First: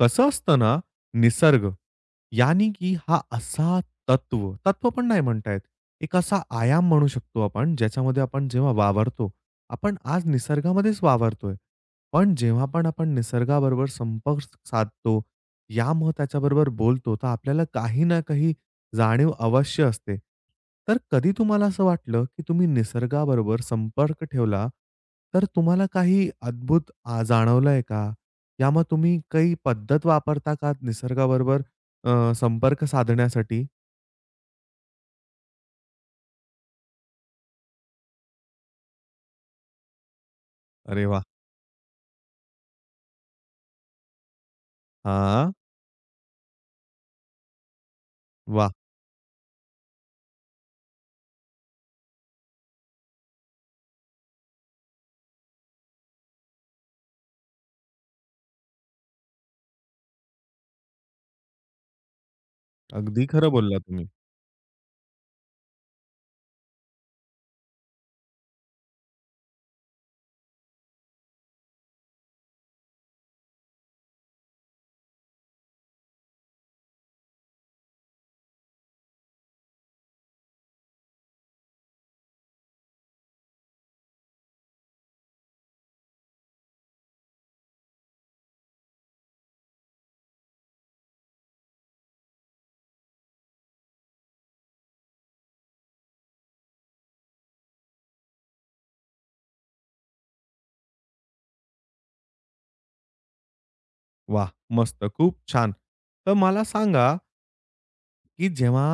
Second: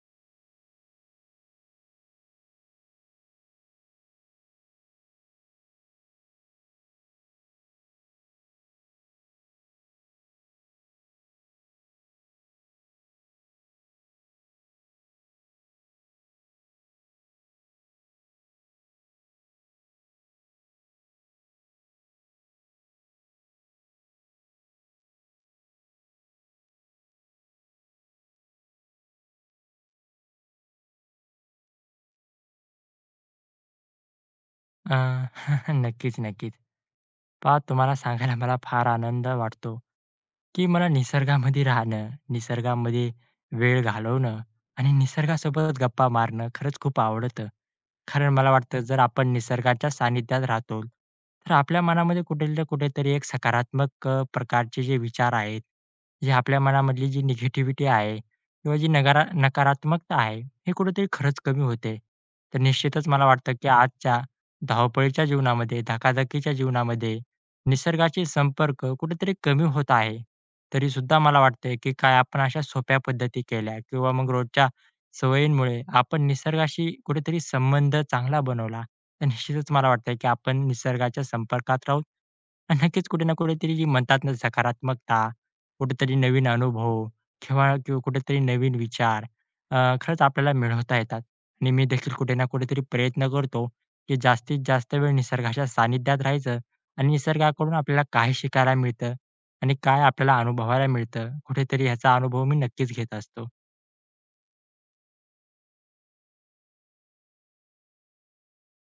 कसं असतं ना, निसर्ग, यानी की हा असा तत्व पण नाही म्हणता येत. एक असा आयाम म्हणू शकतो आपण, ज्याच्यामध्ये आपण जेव्हा वावरतो, आपण आज निसर्गामध्येच वावरतोय. पण जेव्हा पण आपण निसर्गाबरोबर संपर्क साधतो, या मग त्याच्याबरोबर बोलतो, तर आपल्याला काही ना काही जाणीव अवश्य असते. तर कधी तुम्हाला असं वाटलं, की तुम्ही निसर्गाबरोबर संपर्क ठेवला, तर तुम्हाला काही अद्भुत जाणवलंय का? यामग तुम्ही काही पद्धत वापरता का निसर्गाबरोबर संपर्क साधण्यासाठी? अ, नक्कीच, नक्कीच. पहा तुम्हाला सांगायला मला फार आनंद वाटतो, की मला अरे वाह! निसर्गामध्ये राहणं, निसर्गामध्ये वेळ घालवणं आणि हां, निसर्गासोबत गप्पा मारणं खरंच खूप आवडतं. कारण मला वाह! वाटतं जर आपण निसर्गाच्या सानिध्यात राहतो, तर आपल्या मनामध्ये कुठे ना कुठेतरी एक सकारात्मक प्रकारचे जे विचार आहेत, जे आपल्या मनामधली जी निगेटिव्हिटी आहे किंवा जी नकारात्मकता आहे, हे कुठेतरी खरंच कमी होते. तर निश्चितच मला अगदी खरं वाटतं, की बोलला तुम्ही. आजच्या धावपळीच्या जीवनामध्ये, धकाधकीच्या जीवनामध्ये निसर्गाचे संपर्क कुठेतरी कमी होत आहे. तरीसुद्धा मला वाटतंय, की काय आपण अशा सोप्या पद्धती केल्या किंवा मग रोजच्या सवयींमुळे आपण निसर्गाशी कुठेतरी संबंध चांगला बनवला. तर निश्चितच मला वाटतंय, की आपण निसर्गाच्या संपर्कात राहून नक्कीच कुठे ना कुठेतरी जी म्हणतात ना सकारात्मकता, कुठेतरी नवीन अनुभव किंवा किंवा कुठेतरी नवीन विचार खरंच आपल्याला मिळवता येतात आणि मी देखील कुठे ना कुठेतरी प्रयत्न करतो की जास्तीत जास्त वेळ निसर्गाच्या सानिध्यात राहायचं आणि निसर्गाकडून आपल्याला काय शिकायला मिळतं आणि काय आपल्याला अनुभवायला मिळतं, कुठेतरी ह्याचा अनुभव मी नक्कीच घेत असतो. वाह! मस्त, खूप छान. तर मला सांगा की जेव्हा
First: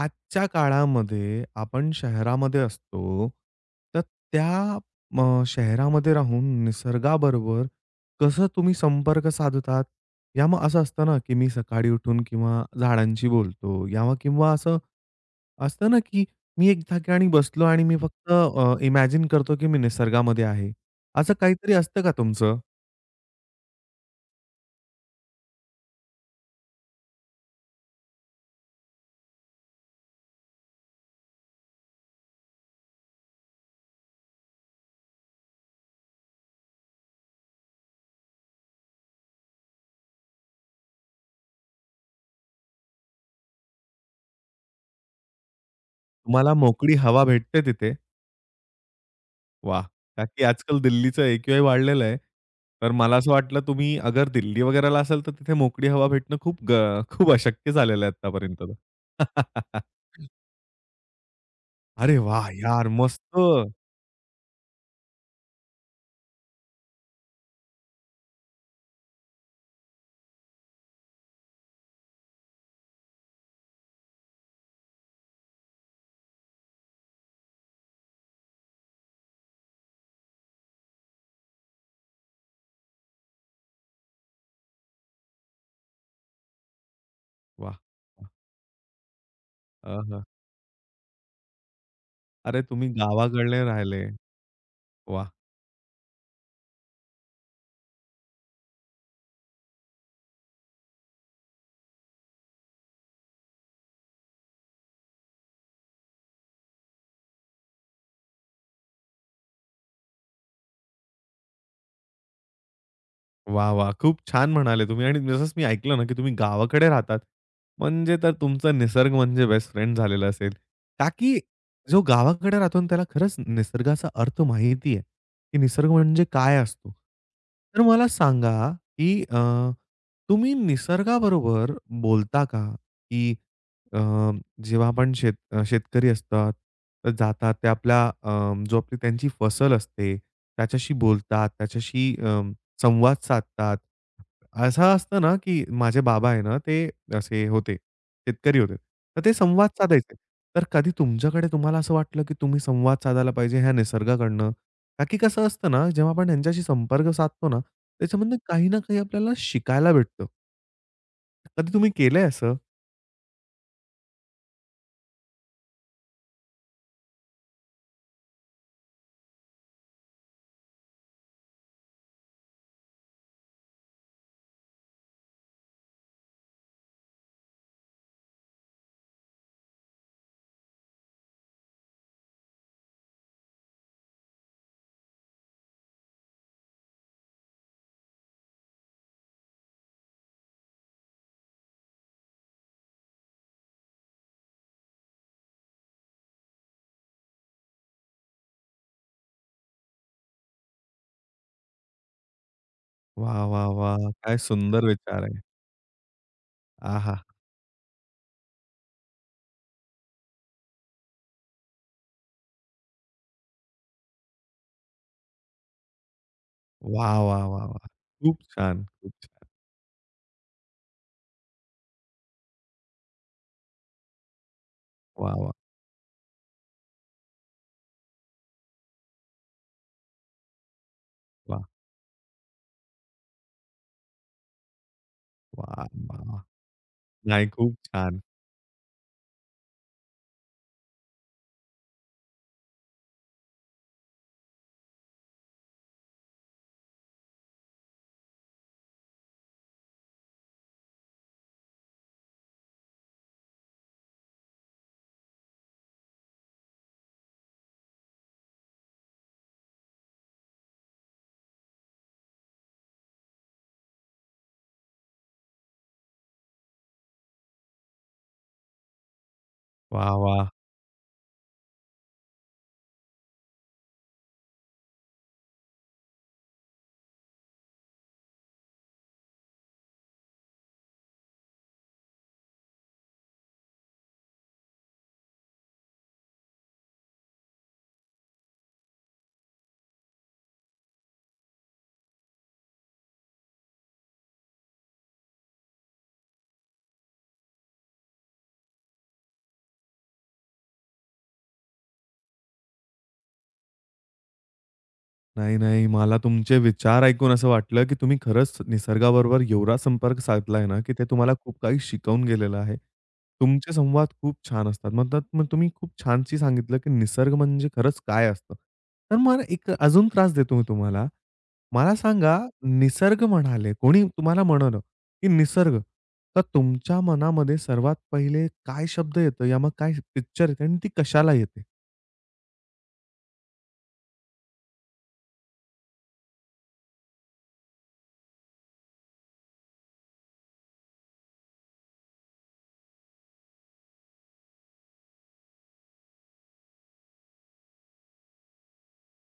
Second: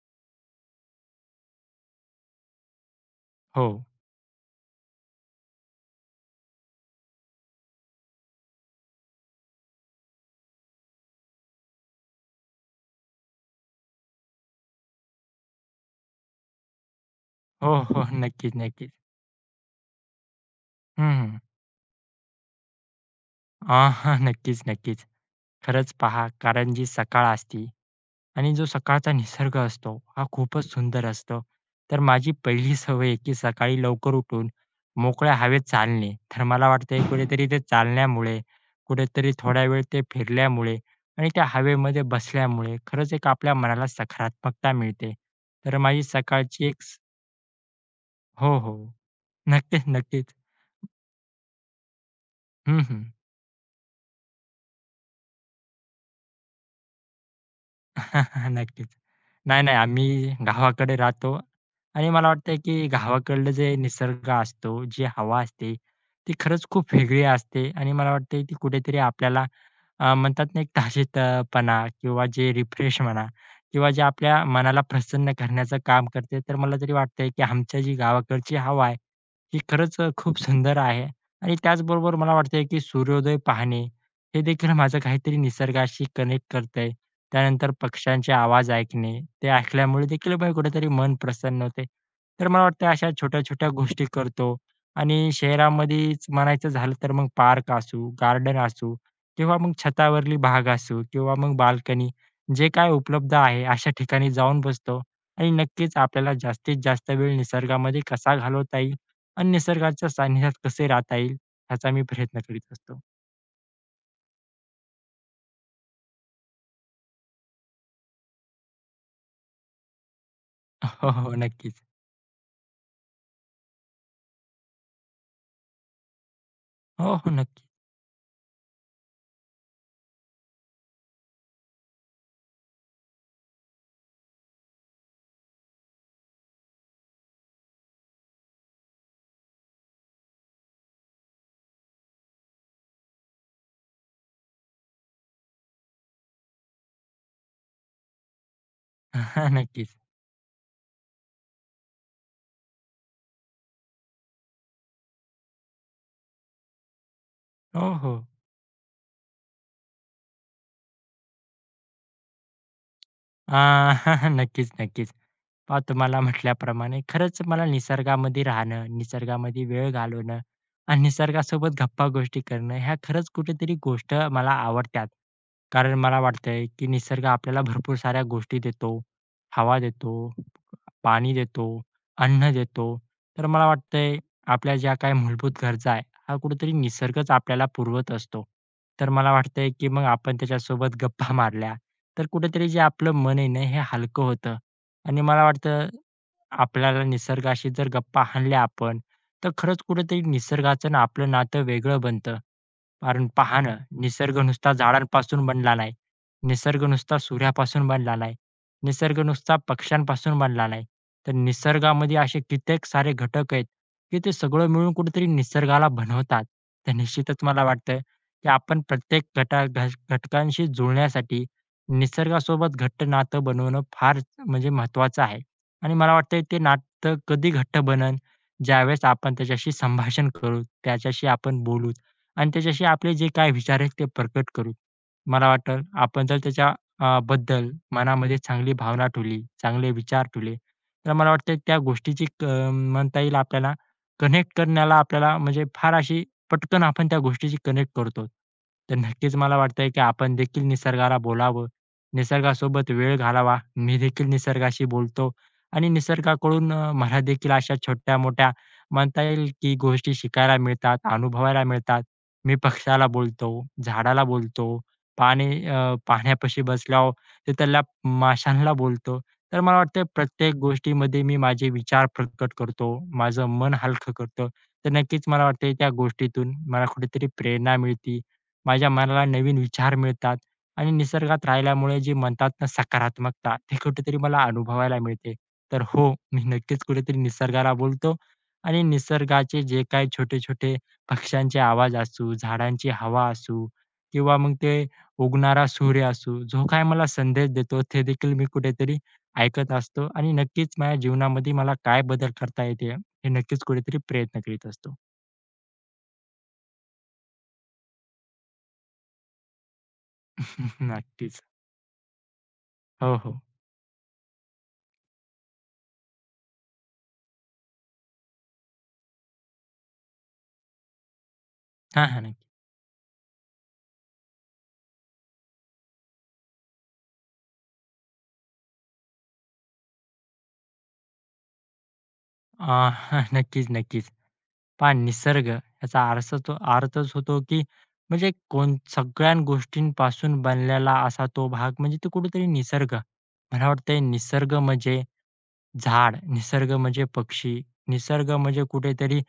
आजच्या काळामध्ये आपण शहरामध्ये असतो, हो. तर त्या शहरामध्ये राहून निसर्गाबरोबर कसं तुम्ही संपर्क साधतात? या मग असं असतं ना, की मी सकाळी उठून किंवा झाडांशी बोलतो या मग किंवा असं असतं ना, की मी एक ठिकाणी बसलो हो, आणि मी हो. फक्त नक्कीच, नक्कीच. इमॅजिन करतो, की मी निसर्गामध्ये आहे. हं, असं हं. काहीतरी असतं का तुमचं? अ, नक्कीच, नक्कीच. खरंच पहा कारण जी सकाळ असते आणि जो सकाळचा निसर्ग असतो, हा खूपच सुंदर असतो. तर माझी पहिली सवय आहे, की सकाळी लवकर उठून मोकळ्या हवेत चालणे. तर मला वाटतंय कुठेतरी ते चालण्यामुळे, कुठेतरी थोडा वेळ ते फिरल्यामुळे आणि त्या हवेमध्ये बसल्यामुळे खरंच एक आपल्या मनाला सकारात्मकता मिळते. तर माझी तुम्हाला सकाळची एक मोकळी हवा भेटते तिथे? हो, हो. वाह! नक्कीच, का नक्कीच. की आजकाल दिल्लीचं AQI वाढलेलं आहे. हं, तर हं. मला असं वाटलं तुम्ही अगर दिल्ली वगैरेला असाल, तर तिथे मोकळी हवा भेटणं खूप खूप अशक्य झालेलं आहे आत्तापर्यंत तर. नक्कीच. नाही, नाही. आम्ही गावाकडे राहतो आणि अरे मला वाह! वाटतं, की यार गावाकडलं जे मस्त. निसर्ग असतो, जी हवा असते, ती खरंच खूप वेगळी असते आणि मला वाटतं, ती कुठेतरी आपल्याला म्हणतात ना, एक ताजेतपणा किंवा जे रिफ्रेश म्हणा किंवा जे आपल्या मनाला प्रसन्न करण्याचं काम करते. तर मला तरी वाटतंय, की आमच्या जी गावाकडची हवा आहे, ही खरंच खूप सुंदर आहे आणि त्याचबरोबर मला वाटतंय, की सूर्योदय पाहणे हे देखील माझं काहीतरी निसर्गाशी कनेक्ट करतंय. त्यानंतर वाह! पक्ष्यांचे आवाज ऐकणे, ते ऐकल्यामुळे हं. देखील बघा कुठेतरी मन प्रसन्न होते. तर मला अरे वाटतं तुम्ही अशा गावाकडले छोट्या-छोट्या गोष्टी राहिले. करतो आणि वाह! शहरामध्येच म्हणायचं झालं तर मग पार्क असू, गार्डन असू किंवा मग छतावरली भाग असू किंवा मग बाल्कनी जे काय उपलब्ध आहे अशा ठिकाणी जाऊन बसतो आणि नक्कीच आपल्याला जास्तीत जास्त वेळ निसर्गामध्ये कसा घालवता येईल आणि निसर्गाच्या सानिध्यात कसे राहता येईल ह्याचा मी प्रयत्न करीत असतो. वाह, वाह! खूप छान म्हणाले तुम्ही आणि जसंच मी ऐकलं ना, की तुम्ही गावाकडे राहतात. म्हणजे तर तुमचा निसर्ग म्हणजे बेस्ट फ्रेंड झालेला असेल. का हो, हो. हो, की नक्कीच. जो गावाकडे राहतो ना, त्याला खरंच निसर्गाचा अर्थ माहिती आहे, की निसर्ग म्हणजे काय असतो. हो, हो. नक्की. तर मला सांगा, की तुम्ही निसर्गाबरोबर बोलता का? की अ, जेव्हा आपण शेतकरी असतात, तर जातात ते आपला जो आपली त्यांची फसल असते, त्याच्याशी बोलतात, त्याच्याशी संवाद साधतात. असं असतं ना, की माझे बाबा आहे ना, ते असे होते, शेतकरी होते. तर ते संवाद नक्कीच. साधायचे. तर कधी तुमच्याकडे तुम्हाला असं वाटलं, की तुम्ही संवाद साधायला पाहिजे ह्या निसर्गाकडनं? का की कसं असतं ना, जेव्हा आपण त्यांच्याशी संपर्क साधतो ना, हो, हो. त्याच्यामधनं काही ना काही आपल्याला शिकायला भेटतं. कधी तुम्ही केलंय असं? अ, नक्कीच, नक्कीच. पहा तुम्हाला म्हटल्याप्रमाणे खरंच मला निसर्गामध्ये राहणं, निसर्गामध्ये वेळ घालवणं आणि निसर्गासोबत गप्पा-गोष्टी करणं ह्या खरंच कुठेतरी गोष्ट मला आवडतात. कारण मला वाटतंय, की निसर्ग आपल्याला भरपूर साऱ्या गोष्टी देतो, हवा देतो. पाणी देतो, अन्न देतो. तर मला वाटतंय आपल्या ज्या काही मूलभूत गरजा आहे, हा कुठेतरी निसर्गच आपल्याला पुरवत असतो. तर मला वाटतंय, की मग आपण त्याच्यासोबत गप्पा मारल्या, तर कुठेतरी जे आपलं मन आहे ना, हे हलकं होतं आणि मला वाटतं आपल्याला निसर्गाशी जर गप्पा हाणल्या आपण, तर खरंच कुठेतरी निसर्गाचं ना आपलं नातं वेगळं बनतं. कारण वाह, पहा वाह, ना, वाह! निसर्ग काय नुसता सुंदर विचार आहे. झाडांपासून बनला नाही. निसर्ग आहा! नुसता सूर्यापासून बनला नाही. निसर्ग नुसता पक्ष्यांपासून बनला नाही. तर निसर्गामध्ये असे कित्येक सारे घटक आहेत, की ते सगळं मिळून कुठेतरी निसर्गाला बनवतात. तर वाह, निश्चितच वाह, मला वाह, वाह! वाटतं, खूप की आपण छान, खूप प्रत्येक छान. घटा घ घटकांशी जुळण्यासाठी निसर्गासोबत घट्ट नातं बनवणं फार म्हणजे महत्त्वाचं वाह, आहे. वाह, आणि मला वाटतंय ते नातं कधी घट्ट बनल, ज्यावेळेस आपण त्याच्याशी संभाषण करू, त्याच्याशी आपण वाह, बोलू आणि त्याच्याशी आपले जे काही विचार आहेत ते प्रकट करू. मला वाटलं वाह, वाह! आपण जर वाह. त्याच्या नाही, बद्दल खूप छान. मनामध्ये चांगली भावना ठेवली, चांगले विचार ठेवले, तर मला वाटतं त्या गोष्टीची म्हणता येईल आपल्याला कनेक्ट करण्याला आपल्याला म्हणजे फार अशी पटकन आपण त्या गोष्टीशी कनेक्ट करतो. तर नक्कीच मला वाटतंय की आपण देखील निसर्गाला बोलावं, निसर्गासोबत वेळ घालवावा. मी देखील निसर्गाशी बोलतो आणि निसर्गाकडून मला देखील अशा छोट्या-मोठ्या म्हणता येईल की गोष्टी शिकायला मिळतात, अनुभवायला मिळतात. मी पक्ष्याला बोलतो, झाडाला बोलतो, पाणी अ, पाण्यापाशी बसल्यावर ते त्याला माशांना बोलतो. तर मला वाटतं वाह, वाह! प्रत्येक गोष्टीमध्ये मी माझे विचार प्रकट करतो, माझं मन हलकं करतो. तर नक्कीच मला वाटतं त्या गोष्टीतून मला कुठेतरी प्रेरणा मिळते. माझ्या मनाला नवीन विचार मिळतात आणि निसर्गात राहिल्यामुळे जे म्हणतात ना सकारात्मकता, ते कुठेतरी मला अनुभवायला मिळते. तर हो, मी नक्कीच कुठेतरी निसर्गाला बोलतो आणि निसर्गाचे जे काही छोटे-छोटे पक्ष्यांचे आवाज असू, झाडांची हवा असू किंवा मग ते उगणारा सूर्य असू, जो काय मला संदेश देतो, ते देखील मी कुठेतरी ऐकत असतो आणि नक्कीच माझ्या जीवनामध्ये मला काय बदल करता येतील, हे नक्कीच कुठेतरी प्रयत्न करीत असतो. नाही, नाही. मला तुमचे विचार ऐकून असं वाटलं, की तुम्ही खरंच निसर्गाबरोबर एवढा संपर्क साधलाय ना, की ते तुम्हाला नक्कीच. खूप काही शिकवून गेलेलं आहे. हो, हो. तुमचे संवाद खूप छान असतात. म्हणतात मग तुम्ही खूप छानशी सांगितलं, की निसर्ग म्हणजे खरंच काय असतं. तर मला एक अजून त्रास देतो मी तुम्हाला. मला हां, हां. नक्की. सांगा निसर्ग म्हणाले, कोणी तुम्हाला म्हणालं, की निसर्ग. तर तुमच्या मनामध्ये सर्वात पहिले काय शब्द येतो? या मग काय पिक्चर येते आणि ती कशाला येते? हां. नक्कीच, नक्कीच. पहा निसर्ग याचा आरसा तो अर्थच होतो, की म्हणजे कोण सगळ्या गोष्टींपासून बनलेला असा तो भाग म्हणजे तो कुठेतरी निसर्ग. मला वाटतंय निसर्ग म्हणजे झाड, निसर्ग म्हणजे पक्षी, निसर्ग म्हणजे कुठेतरी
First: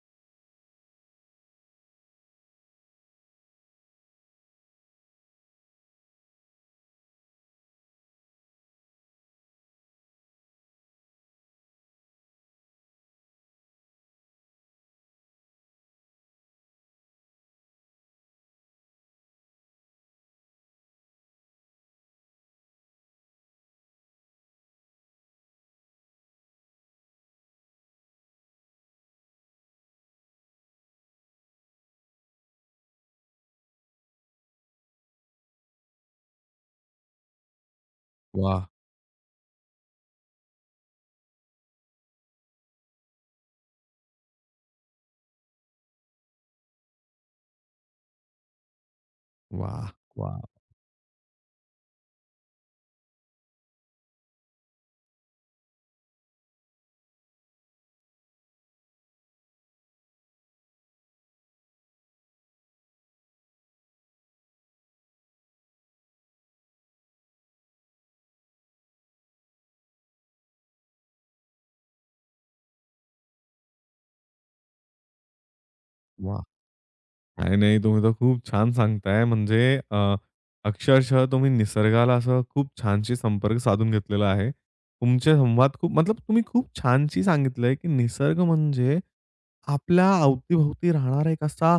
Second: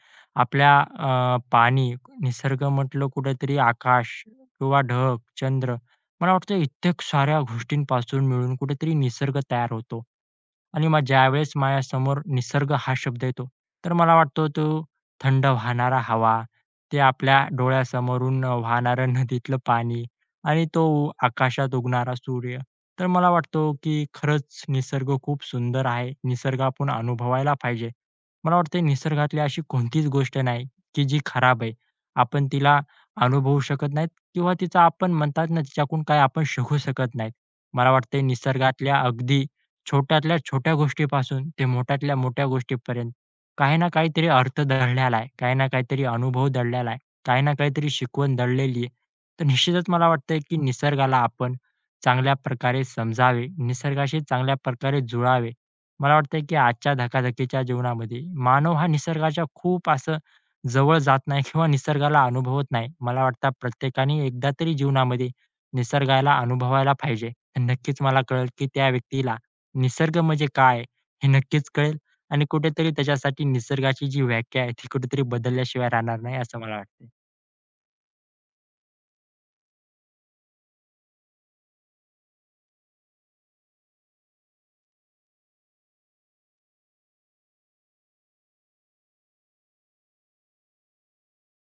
आपल्या पाणी, निसर्ग म्हटलं कुठेतरी आकाश किंवा ढग, चंद्र. मला वाटतं इतक्या साऱ्या गोष्टींपासून मिळून कुठेतरी निसर्ग तयार होतो. आणि मग ज्यावेळेस माझ्यासमोर निसर्ग हा शब्द येतो, तर मला वाटतो तो थंड वाहणारा हवा, ते आपल्या डोळ्यासमोरून वाहणारं नदीतलं पाणी आणि तो आकाशात उगणारा सूर्य. तर मला वाटतो, की खरंच निसर्ग खूप सुंदर आहे. निसर्ग आपण अनुभवायला पाहिजे. मला वाटते निसर्गातली अशी कोणतीच गोष्ट नाही, की जी खराब आहे. आपण तिला अनुभवू शकत नाहीत किंवा तिचा आपण म्हणतात ना, तिच्याकडून काही आपण शिकू शकत नाहीत. मला वाटते वाह! निसर्गातल्या अगदी छोट्यातल्या छोट्या गोष्टीपासून ते मोठ्यातल्या मोठ्या गोष्टीपर्यंत काही ना काहीतरी अर्थ दडलेला आहे, काही ना काहीतरी अनुभव दडलेला आहे. काही ना काहीतरी शिकवण दडलेली आहे. तर निश्चितच वाह! मला वाटतंय वाह! की निसर्गाला आपण चांगल्या प्रकारे समजावे, निसर्गाशी चांगल्या प्रकारे जुळावे. मला वाटतंय की आजच्या धकाधकीच्या जीवनामध्ये मानव हा निसर्गाच्या खूप असं जवळ जात नाही किंवा निसर्गाला अनुभवत नाही. मला वाटतं प्रत्येकाने एकदा तरी जीवनामध्ये निसर्गाला अनुभवायला पाहिजे. नक्कीच मला कळेल की त्या व्यक्तीला निसर्ग म्हणजे काय हे नक्कीच कळेल आणि कुठेतरी त्याच्यासाठी निसर्गाची जी व्याख्या आहे ती कुठेतरी बदलल्याशिवाय राहणार नाही वाह! असं मला वाटतं. नाही, नाही. तुम्ही तर खूप छान सांगताय. म्हणजे अ, अक्षरशः तुम्ही निसर्गाला असं खूप छानशी संपर्क साधून घेतलेला आहे. तुमचे संवाद खूप मतलब तुम्ही खूप छानशी सांगितलंय, की निसर्ग म्हणजे आपल्या अवतीभोवती राहणारा एक असा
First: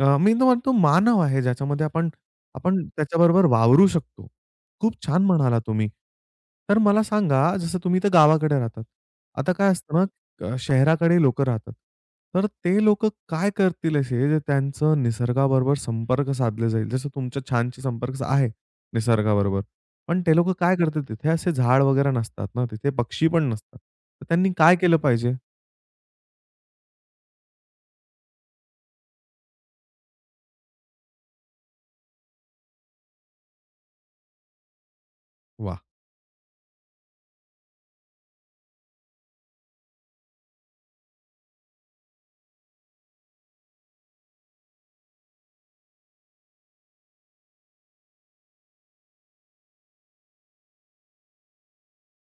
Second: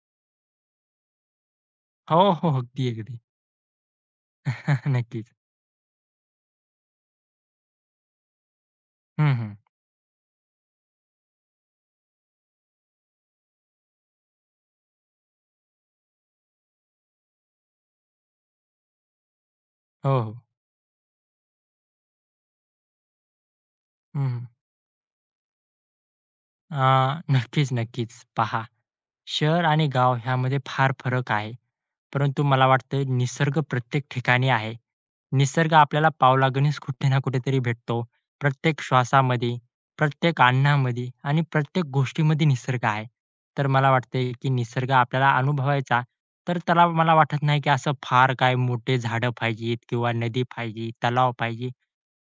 मी तर म्हणतो मानव आहे, ज्याच्यामध्ये आपण हो, हो. हो. आपण अगदी, अगदी. त्याच्याबरोबर वावरू शकतो. खूप छान नक्कीच. म्हणाला तुम्ही. तर मला सांगा, जसं तुम्ही तर गावाकडे राहतात. हं, आता हं. काय असतं ना, शहराकडे लोकं राहतात. तर ते लोकं काय करतील असे, जे त्यांचं निसर्गाबरोबर संपर्क साधले जाईल? जसं तुमचं छानशी आहे निसर्गाबरोबर. हो, पण हो. ते लोकं काय करतात तिथे असे झाड वगैरे नसतात ना, तिथे पक्षी पण नसतात. तर हं, हं. त्यांनी काय केलं पाहिजे? नक्कीच, नक्कीच. पहा, शहर आणि गाव ह्यामध्ये फार फरक आहे. परंतु मला वाटतं निसर्ग प्रत्येक ठिकाणी आहे. निसर्ग वाह! आपल्याला पावलागणिक कुठे ना कुठेतरी भेटतो. प्रत्येक श्वासामध्ये, प्रत्येक अन्नामध्ये आणि प्रत्येक गोष्टीमध्ये निसर्ग आहे. तर मला वाटतंय की निसर्ग आपल्याला अनुभवायचा तर त्याला मला वाटत नाही की असं फार काय मोठे झाडं पाहिजेत किंवा नदी पाहिजे, तलाव पाहिजे.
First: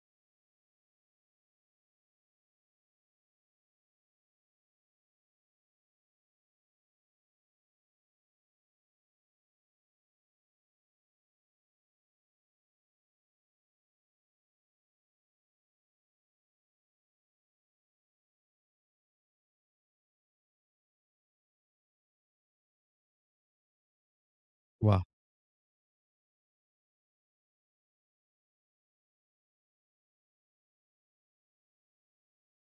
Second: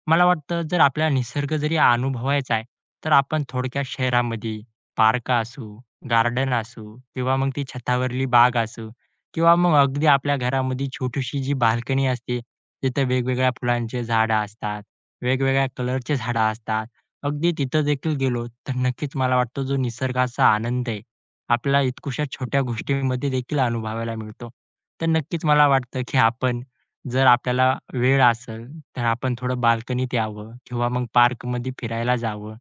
मला वाटतं जर आपल्याला निसर्ग जरी अनुभवायचा आहे, तर आपण थोडक्या शहरामध्ये, पार्क असू गार्डन असू किंवा मग ती छतावरली बाग असू किंवा मग अगदी आपल्या घरामध्ये छोटीशी जी बाल्कनी असते, तिथं वेगवेगळ्या फुलांचे झाडं असतात, वेगवेगळ्या कलरचे झाडं असतात. अगदी तिथं देखील गेलो तर नक्कीच मला वाटतं जो निसर्गाचा आनंद आहे, आपल्याला इतकुशा छोट्या गोष्टींमध्ये देखील अनुभवायला मिळतो. वाह! तर नक्कीच मला वाटतं की आपण जर आपल्याला वेळ असेल, तर आपण थोडं बाल्कनीत यावं किंवा मग पार्कमध्ये फिरायला जावं.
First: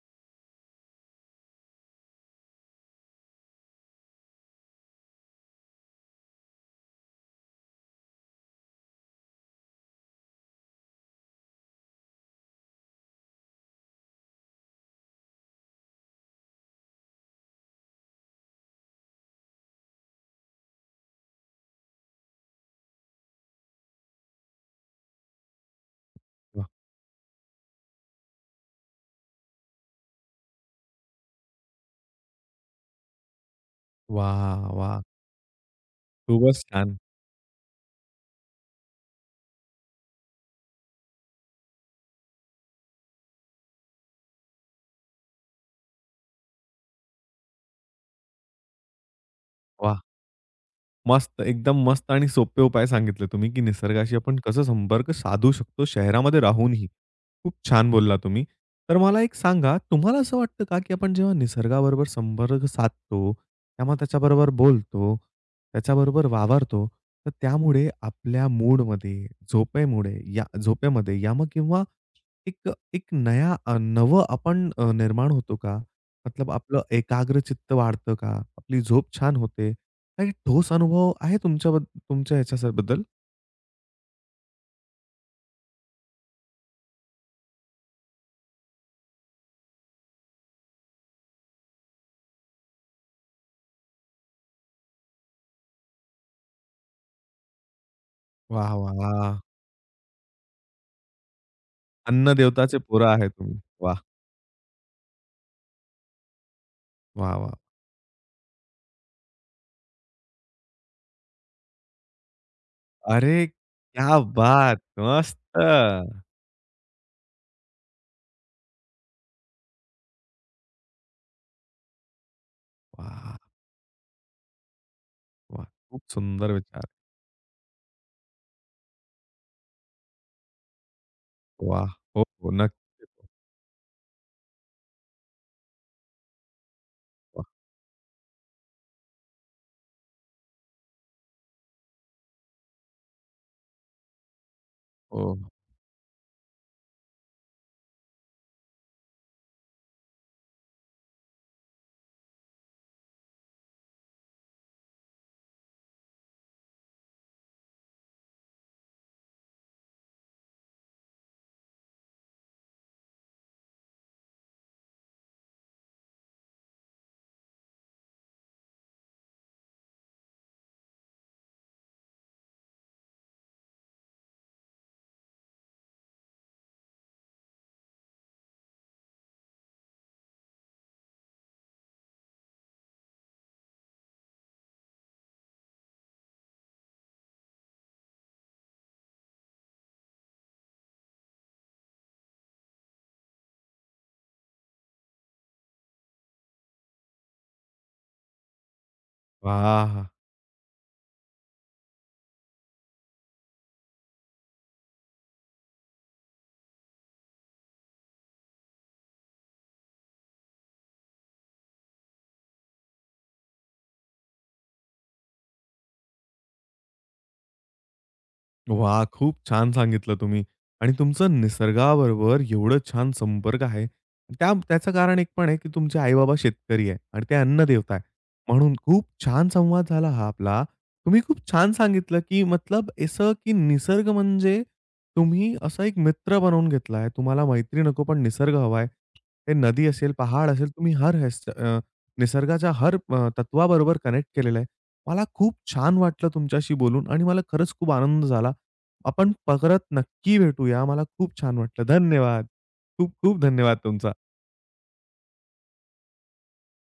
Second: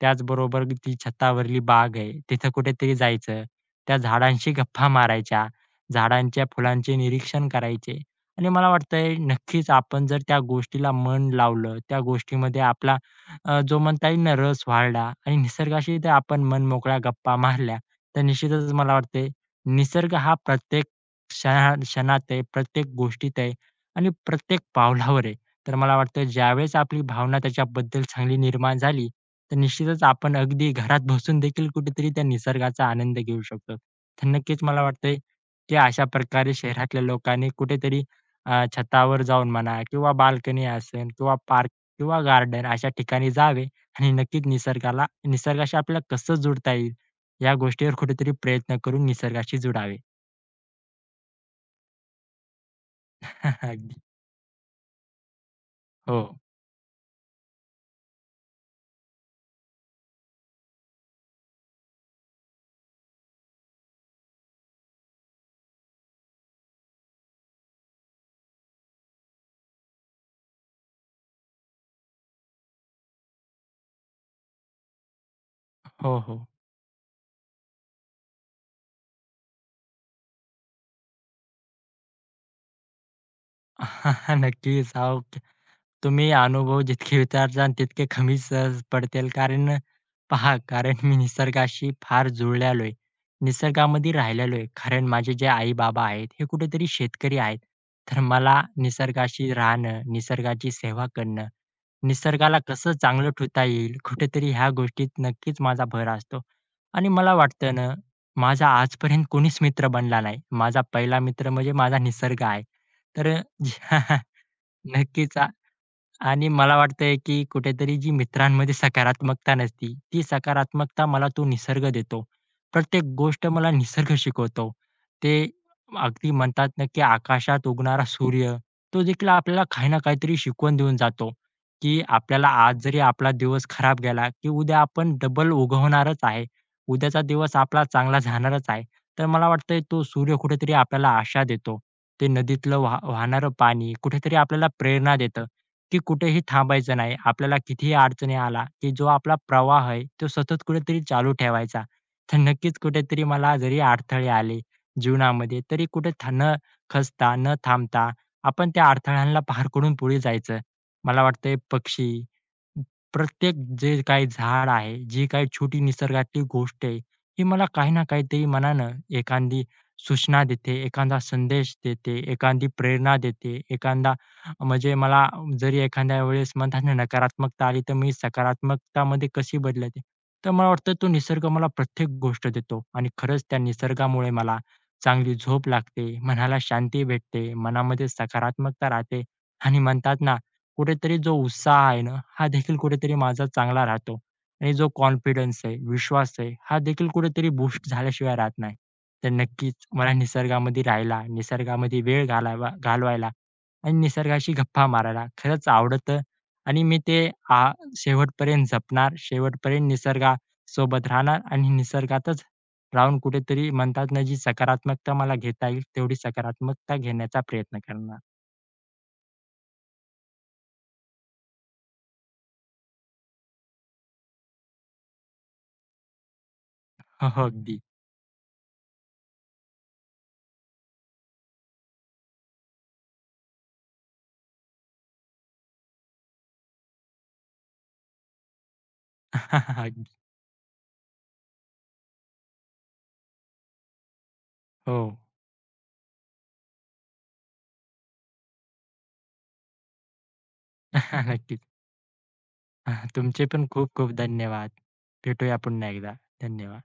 त्याचबरोबर ती छतावरली बाग आहे, तिथं कुठेतरी जायचं. त्या झाडांशी गप्पा मारायच्या, झाडांच्या फुलांचे निरीक्षण करायचे आणि मला वाटतंय नक्कीच आपण जर त्या गोष्टीला मन लावलं, त्या गोष्टीमध्ये आपला जो म्हणता येईल ना रस वाढला आणि निसर्गाशी जर आपण मनमोकळ्या गप्पा मारल्या, तर निश्चितच मला वाटतंय निसर्ग हा प्रत्येक क्षणात आहे, प्रत्येक गोष्टीत आहे आणि प्रत्येक पावलावर आहे. तर मला वाटतं वाह! ज्यावेळेस आपली भावना त्याच्याबद्दल चांगली निर्माण झाली, तर निश्चितच आपण अगदी घरात बसून देखील कुठेतरी त्या निसर्गाचा आनंद घेऊ शकतो. तर नक्कीच वाह! मला वाह! वाटतंय, की अशा प्रकारे खूपच छान. शहरातल्या लोकांनी कुठेतरी छतावर जाऊन म्हणा किंवा बाल्कनी असेल किंवा पार्क किंवा गार्डन अशा ठिकाणी जावे आणि नक्कीच निसर्गाशी आपल्याला कसं जुडता येईल, या गोष्टीवर कुठेतरी प्रयत्न करून निसर्गाशी जुडावे. वाह! मस्त, एकदम मस्त आणि सोपे उपाय सांगितले तुम्ही, की अगदी. निसर्गाशी आपण कसं संपर्क साधू शकतो हो. शहरामध्ये राहूनही. खूप छान बोलला तुम्ही. तर मला एक सांगा, तुम्हाला असं वाटतं का, की आपण जेव्हा निसर्गाबरोबर संपर्क साधतो, तेव्हा त्याच्याबरोबर बोलतो, त्याच्याबरोबर वावरतो, तर त्यामुळे आपल्या मूडमध्ये, झोपेमुळे या झोपेमध्ये या मग किंवा एक एक नवं आपण निर्माण होतो का? हो, हो. मतलब आपलं एकाग्र चित्त वाढतं का? आपली झोप छान होते? काही ठोस अनुभव आहे तुमच्या ह्याच्याबद्दल? नक्कीच. हो, तुम्ही अनुभव जितके विचारसान तितके कमी सहज पडतील. कारण पहा, कारण मी निसर्गाशी फार जुळलेलो आहे. निसर्गामध्ये राहिलेलो आहे. कारण माझे जे आई-बाबा आहेत, हे कुठेतरी शेतकरी आहेत. तर मला वाह! वाह! वाह! निसर्गाशी राहणं, निसर्गाची सेवा करणं, निसर्गाला अन्नदेवताचे कसं पोरं आहे चांगलं तुम्ही. ठेवता येईल, वाह! कुठेतरी ह्या गोष्टीत नक्कीच माझा भर असतो. आणि मला वाह! वाह! वाटतं ना, माझा आजपर्यंत कोणीच मित्र बनला नाही. माझा पहिला मित्र म्हणजे माझा निसर्ग आहे. तर अरे क्या बात! मस्त. नक्कीच आणि मला वाटतंय, की कुठेतरी जी मित्रांमध्ये सकारात्मकता नसती, ती सकारात्मकता मला तो निसर्ग देतो. प्रत्येक वाह! गोष्ट मला निसर्ग शिकवतो. ते वाह! खूप अगदी सुंदर म्हणतात ना, विचार. की आकाशात उगणारा सूर्य, तो देखील आपल्याला काही ना काहीतरी शिकवून देऊन जातो, वाह! की हो, आपल्याला हो. आज नक्की. जरी आपला दिवस खराब गेला, की उद्या आपण डबल उगवणारच आहे. उद्याचा वाह! दिवस आपला चांगला जाणारच आहे. तर मला वाटतंय तो सूर्य कुठेतरी आपल्याला आशा देतो. ते नदीतलं वाहणारं पाणी कुठेतरी आपल्याला प्रेरणा हो. देतं. की कुठेही थांबायचं नाही. आपल्याला कितीही अडचणी आला, की जो आपला प्रवाह आहे, तो सतत कुठेतरी चालू ठेवायचा. तर नक्कीच कुठेतरी मला जरी अडथळे आले जीवनामध्ये, तरी कुठे था न खचता, न थांबता आपण त्या अडथळ्यांना पार करून पुढे जायचं. मला वाटतंय पक्षी प्रत्येक जे काही झाड आहे, जी काही छोटी निसर्गातली गोष्ट आहे, ही मला काही ना काहीतरी मनानं एखादी सूचना देते, एखादा संदेश देते, एखादी प्रेरणा देते, एखादा म्हणजे मला जरी एखाद्या वेळेस म्हणतात ना नकारात्मकता आली, तर मी सकारात्मकतामध्ये कशी बदलते. तर मला वाटतं तो निसर्ग मला प्रत्येक गोष्ट देतो आणि खरंच त्या निसर्गामुळे मला चांगली झोप लागते, मनाला शांती भेटते, मनामध्ये सकारात्मकता राहते आणि म्हणतात ना कुठेतरी जो उत्साह आहे ना, हा देखील कुठेतरी माझा चांगला राहतो आणि जो कॉन्फिडन्स आहे, विश्वास आहे, हा देखील कुठेतरी बूस्ट झाल्याशिवाय राहत नाही. तर नक्कीच वाह! मला निसर्गामध्ये राहायला, निसर्गामध्ये वेळ घालवायला आणि निसर्गाशी गप्पा मारायला खरंच आवडतं आणि मी ते आ शेवटपर्यंत जपणार, शेवटपर्यंत निसर्गासोबत राहणार आणि निसर्गातच राहून कुठेतरी म्हणतात ना, जी सकारात्मकता मला घेता येईल, तेवढी सकारात्मकता घेण्याचा प्रयत्न करणार. वाह! खूप छान सांगितलं तुम्ही. आणि तुमचं निसर्गाबरोबर एवढं छान संपर्क आहे. त्या त्याचं कारण एक पण आहे, की तुमचे आई-बाबा शेतकरी आहे आणि हो, ते हो. अगदी. अन्नदेवता आहे. म्हणून खूप छान संवाद झाला हा आपला. तुम्ही खूप छान सांगितलं, की मतलब असं की निसर्ग म्हणजे तुम्ही असा एक मित्र बनवून घेतला आहे. तुम्हाला मैत्री नको, पण निसर्ग हवा आहे. ते नदी असेल, अगदी. पहाड असेल, तुम्ही निसर्गाच्या हर तत्वाबरोबर कनेक्ट केलेलं आहे. हो. मला खूप छान वाटलं तुमच्याशी बोलून आणि मला खरंच खूप आनंद झाला. आपण परत नक्की भेटूया. मला खूप छान नक्कीच. वाटलं. धन्यवाद. खूप खूप तुमचे पण धन्यवाद खूप खूप तुमचा. धन्यवाद. भेटूया पुन्हा एकदा. धन्यवाद.